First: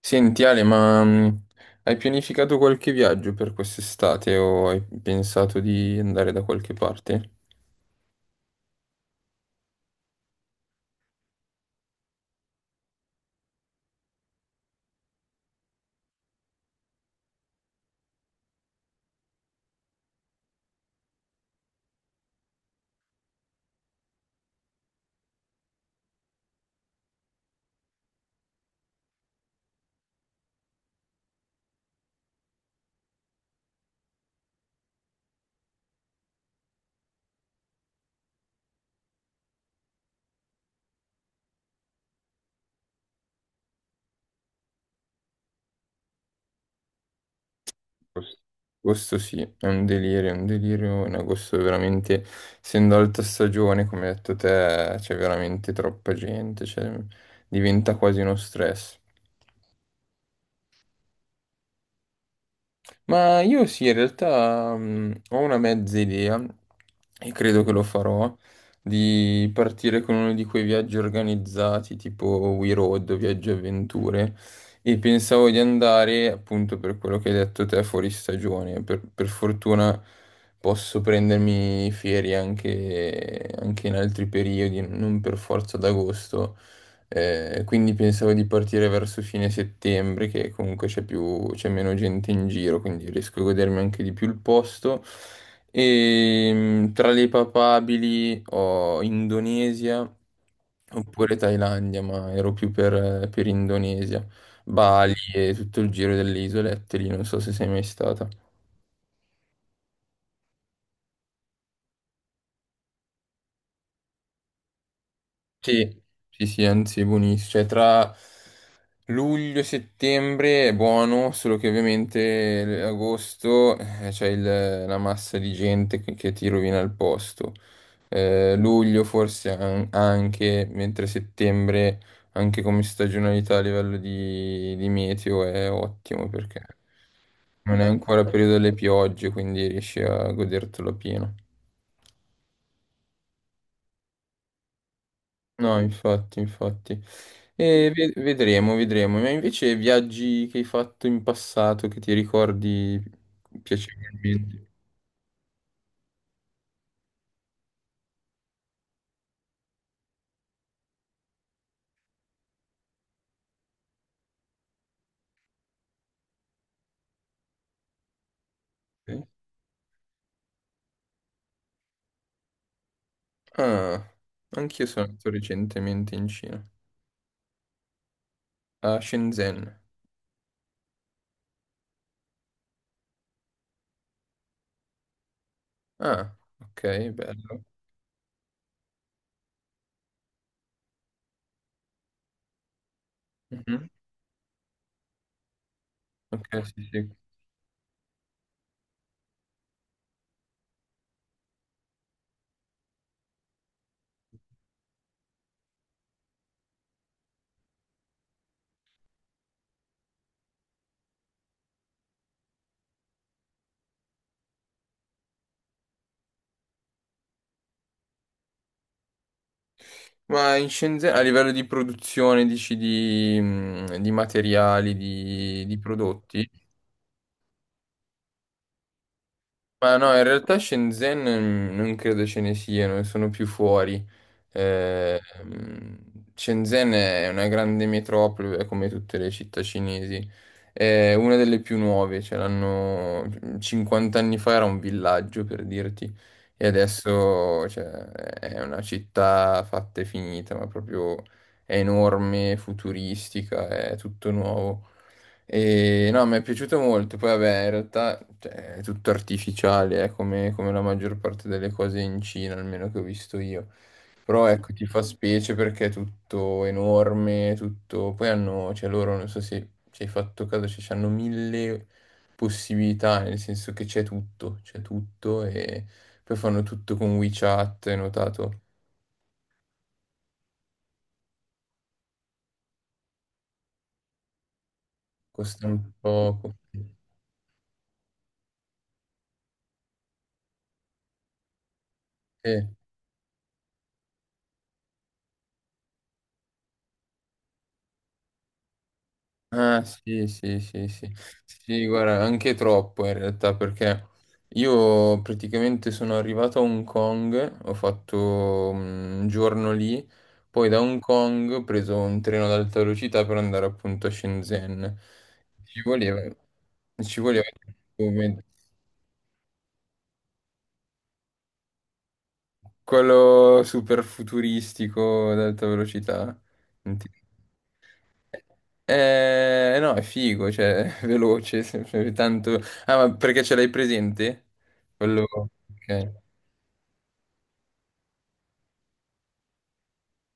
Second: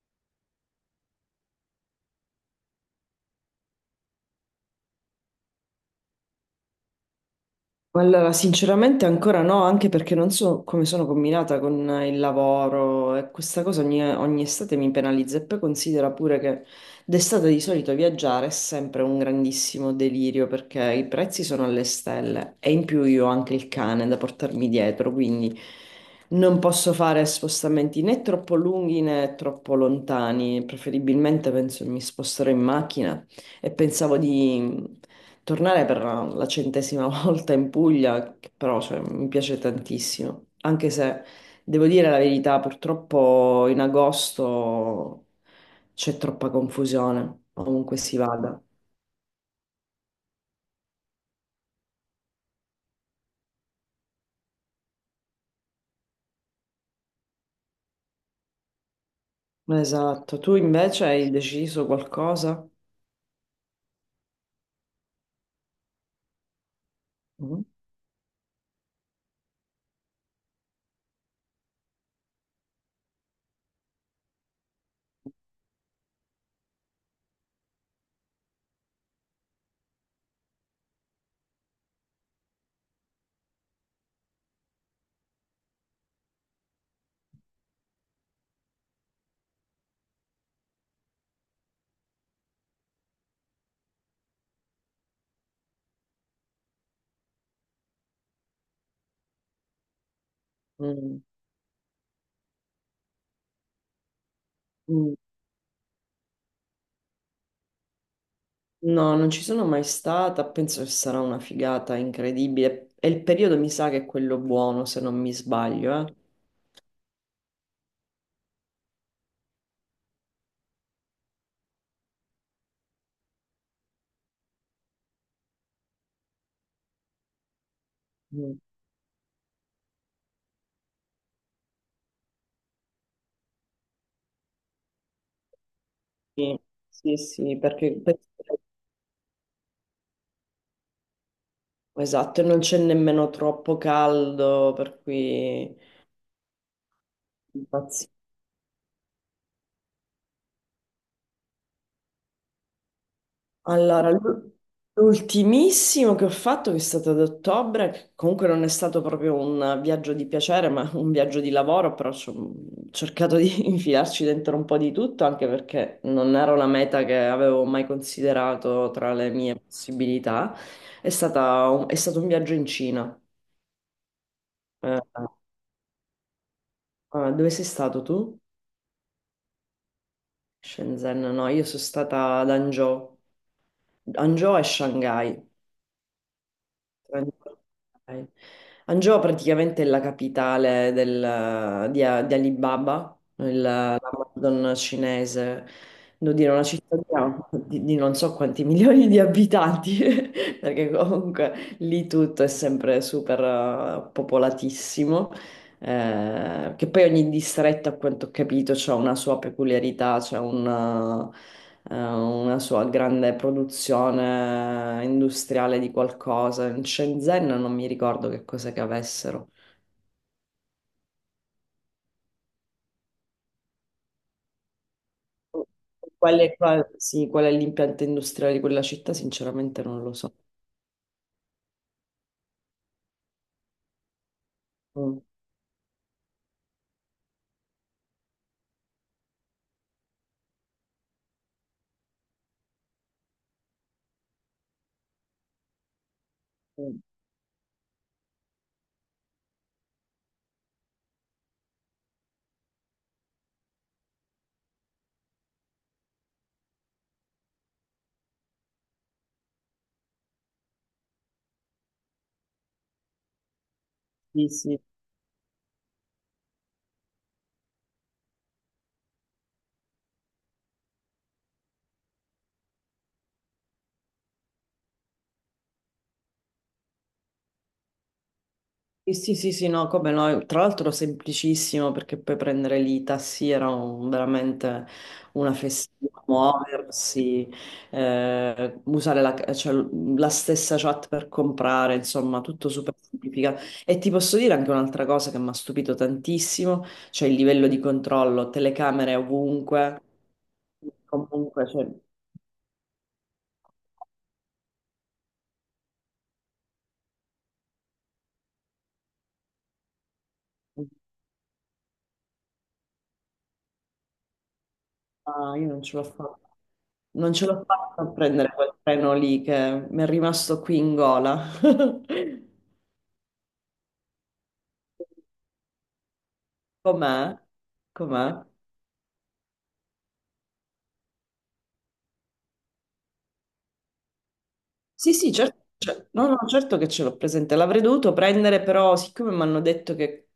Senti Ale, ma hai pianificato qualche viaggio per quest'estate o hai pensato di andare da qualche parte? Allora, sinceramente ancora no, anche perché non so come sono combinata con il lavoro e questa cosa ogni estate mi penalizza e poi considera pure che d'estate di solito viaggiare è sempre un grandissimo delirio perché i prezzi sono alle stelle e in più io ho anche il cane da portarmi dietro, quindi non posso fare spostamenti né troppo lunghi né troppo lontani, preferibilmente penso mi sposterò in macchina e pensavo di tornare per la 100ª volta in Puglia, che però cioè, mi piace tantissimo, anche se devo dire la verità, purtroppo in agosto c'è troppa confusione, ovunque si Agosto vada. Agosto sì, è un delirio, è un delirio. In agosto è veramente, essendo alta stagione, come hai detto te, c'è veramente troppa gente, cioè, diventa quasi uno stress. Esatto, tu invece hai deciso qualcosa? Ma io sì, in realtà ho una mezza idea e credo Mhm. che lo farò di partire con uno di quei viaggi organizzati tipo We Road o Viaggi e Avventure e pensavo di andare appunto per quello che hai detto te fuori stagione. Per fortuna posso prendermi ferie anche in altri periodi, non per forza ad agosto. Quindi pensavo di partire verso fine settembre, che comunque c'è meno gente in giro, quindi riesco a godermi anche di più il posto. E tra le papabili ho Indonesia Mm. oppure Thailandia, ma ero più per Indonesia, Bali Mm. e tutto il giro delle isolette lì, non so se sei mai stata. No, non ci sono mai stata, penso che sarà una figata incredibile. E il periodo mi sa che è quello buono, se non mi sbaglio, Sì, eh. sì, sì, anzi è buonissimo. Cioè, tra luglio e settembre è buono, solo che ovviamente agosto c'è la massa di gente che ti rovina il posto. Mm. Luglio forse anche, mentre settembre, anche come stagionalità a livello di meteo, è ottimo Sì, perché sì, sì, non è perché... ancora penso. periodo delle piogge, quindi riesci a godertelo pieno. Esatto, e non c'è nemmeno troppo caldo, per cui. No, infatti, infatti. Mm. E Infatti. Vedremo, vedremo. Ma invece viaggi che hai fatto in passato che ti ricordi Allora, piacevolmente? l'ultimissimo che ho fatto, che è stato ad ottobre, che comunque non è stato proprio un viaggio di piacere, ma un viaggio di lavoro, però ci ho cercato di infilarci dentro un po' di tutto, anche perché non era una meta che avevo mai considerato tra Ok. le mie possibilità. È stato un viaggio in Cina. Ah, anch'io Eh, sono andato recentemente in Cina, eh, dove sei stato tu? a Shenzhen. Shenzhen, no, io sono stata ad Hangzhou. Hangzhou è Shanghai. Ah, ok, bello. Shanghai. Hangzhou praticamente è la capitale di Alibaba, Mhm. l'Amazon cinese, devo dire una Ok, sì, sì. cittadina di non so quanti milioni di abitanti, perché comunque lì tutto è sempre super popolatissimo. Che poi ogni distretto, a quanto ho capito, ha una sua peculiarità, c'è una sua grande produzione industriale di qualcosa. In Shenzhen non mi ricordo che cosa che avessero. Ma in Shenzhen, a livello di produzione, dici di materiali, di Qual prodotti? è, sì, qual è l'impianto industriale di quella città? Sinceramente Ma non lo no, in so. realtà Shenzhen non credo ce ne siano, sono più fuori. Eh, Mm, mm, Shenzhen è una grande metropoli, è come tutte le città cinesi. È una delle più nuove, ce l'hanno 50 anni fa era un villaggio per dirti, e mm, adesso cioè, è una città fatta e finita, ma proprio è enorme, futuristica, è tutto nuovo. E no, mi è piaciuto molto. Poi, vabbè, in realtà cioè, è tutto artificiale, come la maggior parte delle cose in Cina, almeno che ho visto io. Però sì, ecco, sì. ti fa specie perché è tutto enorme, tutto. Poi hanno, cioè loro, non so se ci hai fatto caso, cioè, hanno mille possibilità, nel senso che c'è tutto e poi fanno tutto con WeChat, hai notato? Sì, sì, sì, sì, no, come no, tra l'altro semplicissimo perché puoi prendere lì i tassi, era veramente una Costa un festina, poco. muoversi, usare la, cioè, la stessa chat per comprare, insomma, tutto super semplificato. E ti posso dire anche un'altra cosa che mi ha stupito tantissimo, cioè il livello di controllo, telecamere Ah, ovunque, sì, sì, sì, sì. comunque, Sì, cioè, guarda, anche troppo in realtà, perché io praticamente sono arrivato a Hong Kong, ho fatto un giorno lì, poi da Hong Kong ho preso un treno ad alta velocità per andare appunto a Shenzhen. ah, io Ci non ce l'ho voleva, fatta. ci Non voleva ce l'ho fatta a come prendere quel treno lì che mi è rimasto qui in gola. quello super futuristico ad alta velocità. Com'è? Com'è? No, è figo, cioè, veloce, sempre tanto. Ah, ma perché ce l'hai presente? Sì, Quello. sì, certo, Ok. no, no, certo che ce l'ho presente. L'avrei dovuto prendere, però, siccome mi hanno detto che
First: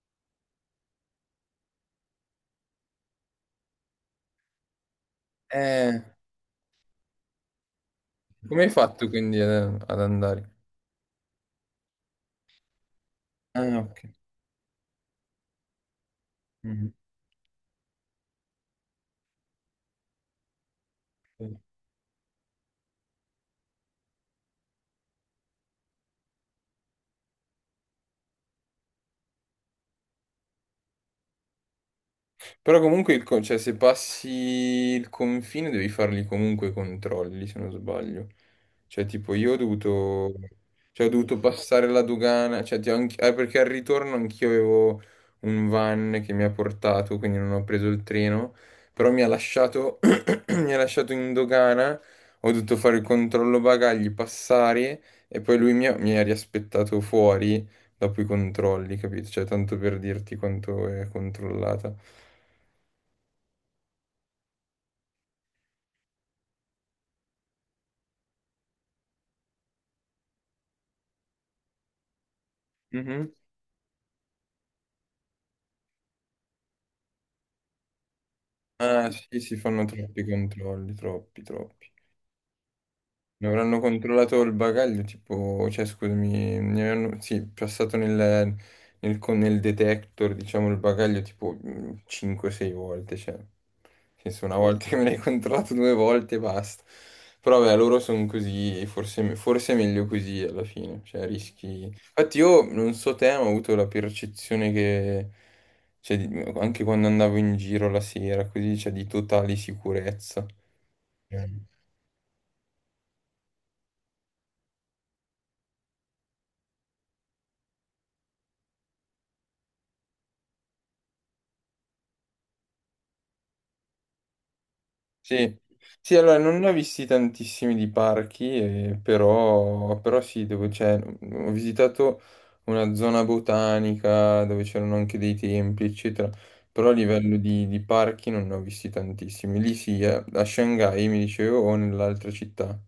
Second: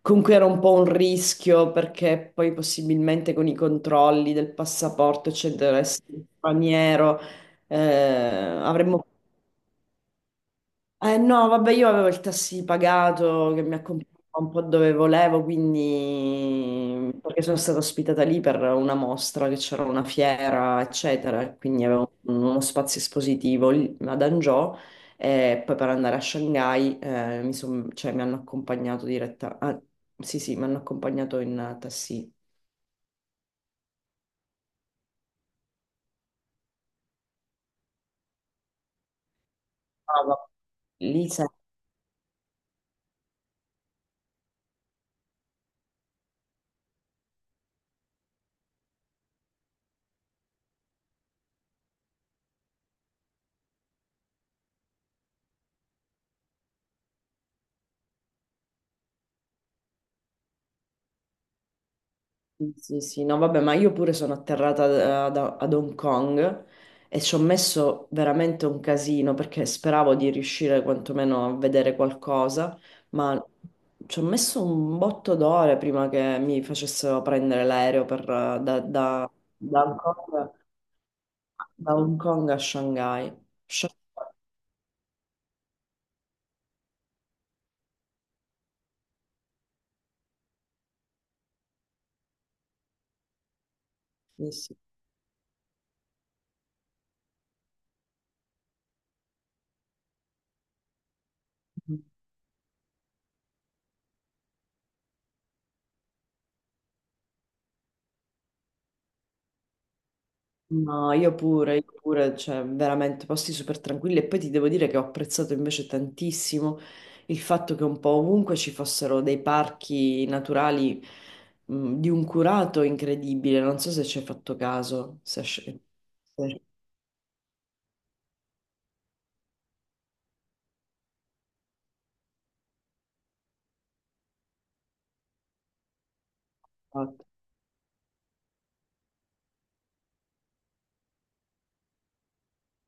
comunque era un po' un rischio, perché poi possibilmente con i controlli del passaporto, eccetera, Eh, essere straniero, eh, Come hai avremmo. fatto quindi ad andare? No, vabbè, io avevo il taxi pagato che mi Ah, ok. accompagnava un po' dove volevo, quindi perché sono stata ospitata lì per una mostra che c'era una fiera, eccetera, Mhm. e quindi avevo uno spazio espositivo lì ad Hangzhou e poi per andare a Shanghai cioè, mi hanno accompagnato diretta. Ah, sì, sì, mi hanno accompagnato in taxi. Però comunque, cioè, se passi il confine devi farli comunque i controlli, se non sbaglio. Cioè, tipo, Ah, cioè, ho lì dovuto passare la dogana, cioè, perché al ritorno anch'io avevo un van che mi ha portato, quindi non ho preso il treno, però mi ha lasciato, mi ha lasciato in dogana, ho dovuto fare il controllo bagagli, passare, e poi lui mi ha riaspettato fuori dopo i controlli, capito? Cioè, tanto per dirti quanto è controllata. sì, sì, sì, no, vabbè, ma io pure sono atterrata ad Hong Kong e ci ho messo veramente un casino perché speravo di riuscire quantomeno a vedere qualcosa, Mhm. ma ci ho messo un botto d'ore prima che mi facessero prendere l'aereo per, da, Ah, da- sì, si da fanno Hong troppi Kong, controlli, troppi, troppi. da Hong Kong a Shanghai. Mi avranno Shanghai, controllato il bagaglio, tipo, cioè scusami, mi avranno, sì, passato nel detector, diciamo, il bagaglio tipo 5-6 volte, cioè, nel senso, una sì, volta che me l'hai controllato due volte e basta. Però vabbè, loro sono così, forse è meglio così alla fine, cioè rischi. sì. Infatti io, non so te, ma ho avuto la percezione che, cioè, anche quando andavo in giro la sera, così, cioè, di totale sicurezza. No, io pure, cioè veramente posti super tranquilli e poi ti devo dire che ho apprezzato invece tantissimo il fatto che un po' ovunque ci fossero dei parchi naturali di un curato incredibile, non so se ci hai fatto caso, se hai Sì, sì, allora se non hai ne ho visti tantissimi di parchi, però sì, dove c'è, ho visitato una zona botanica dove c'erano anche dei templi, eccetera, però a fatto. livello di parchi non ne ho visti tantissimi. Lì sì, a Shanghai mi dicevo o nell'altra città,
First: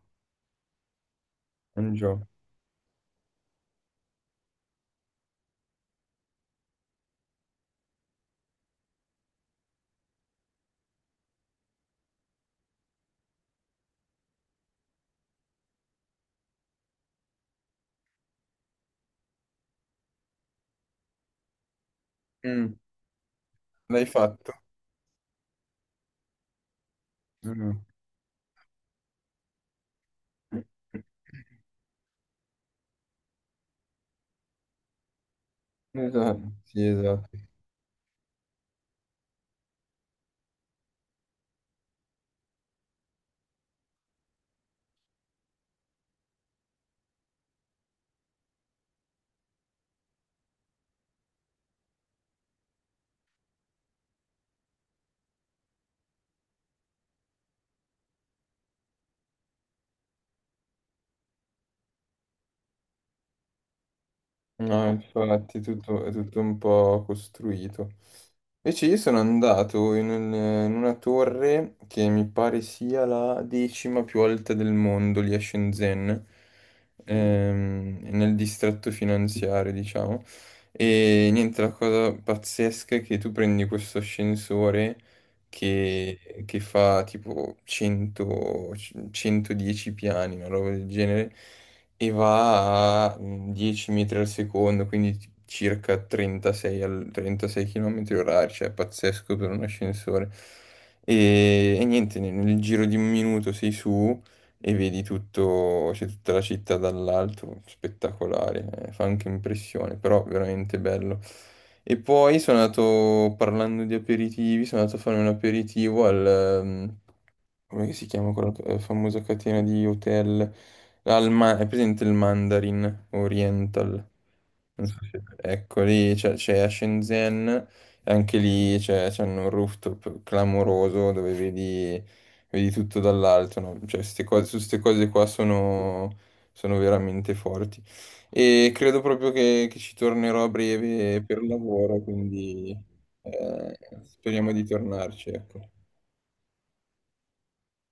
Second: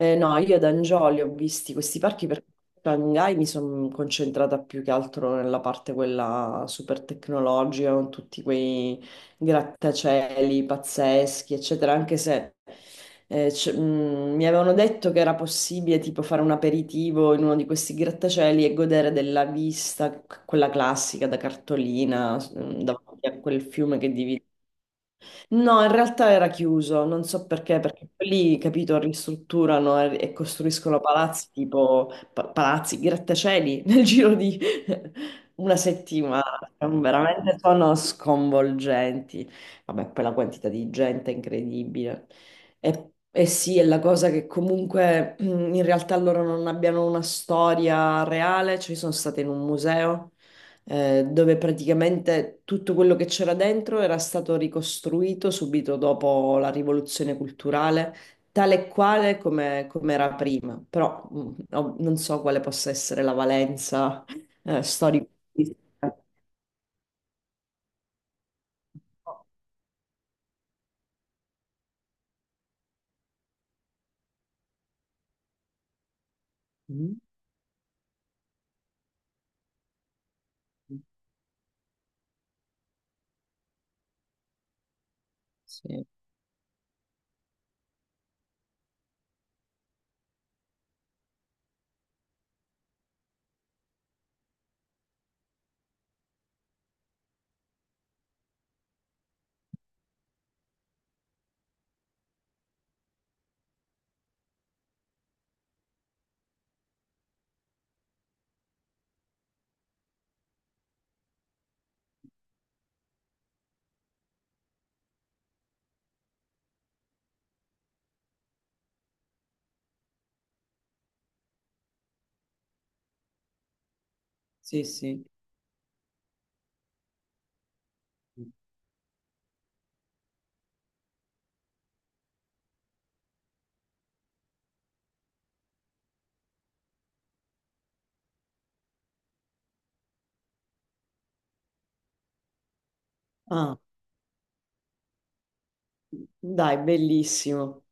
No, io ad Angioli ho visti questi Hangzhou. parchi perché a Shanghai mi sono concentrata più che altro nella parte quella super tecnologica, con tutti quei grattacieli pazzeschi, eccetera, anche se mi avevano detto che era possibile tipo fare un aperitivo in uno di questi grattacieli e godere della vista, quella classica da cartolina, Mm, davanti a quel fiume L'hai che divide. fatto? No, in realtà era chiuso, non so Mm. perché, perché lì, capito, ristrutturano e costruiscono palazzi tipo palazzi, grattacieli nel giro di una settimana. Esatto, sì, esatto. Veramente sono sconvolgenti. Vabbè, poi la quantità di gente è incredibile. E sì, è la cosa che comunque mm, in realtà loro non abbiano una storia reale, cioè sono state in un museo dove praticamente tutto quello che c'era dentro era stato ricostruito subito dopo la rivoluzione culturale, tale e quale come, come era prima. Però non so quale possa essere la valenza No, storica. infatti è tutto un po' costruito. Invece io sono andato in una torre che mi pare sia la decima più alta del mondo, lì a Shenzhen, Mm. Nel distretto finanziario, diciamo. E niente, la cosa pazzesca è che tu prendi questo ascensore Sì, che fa tipo 100, 110 piani, una roba del genere, e va a 10 metri al secondo, quindi circa 36 km orari, cioè è pazzesco per un ascensore. E niente, nel giro di un minuto sei su e vedi tutto, c'è tutta la città dall'alto, spettacolare, fa anche impressione, però veramente bello. E poi sono andato, parlando di aperitivi, sono andato a fare un aperitivo come si chiama quella famosa catena di hotel? È presente il Mandarin Oriental? sì, Non so se- sì. Ecco, lì c'è a Shenzhen, e anche lì c'è un rooftop clamoroso dove vedi tutto dall'alto, no? Cioè, su queste cose qua sono veramente forti. E credo proprio che ci tornerò a breve per lavoro, quindi eh, Ah, speriamo di tornarci, ecco. dai, bellissimo.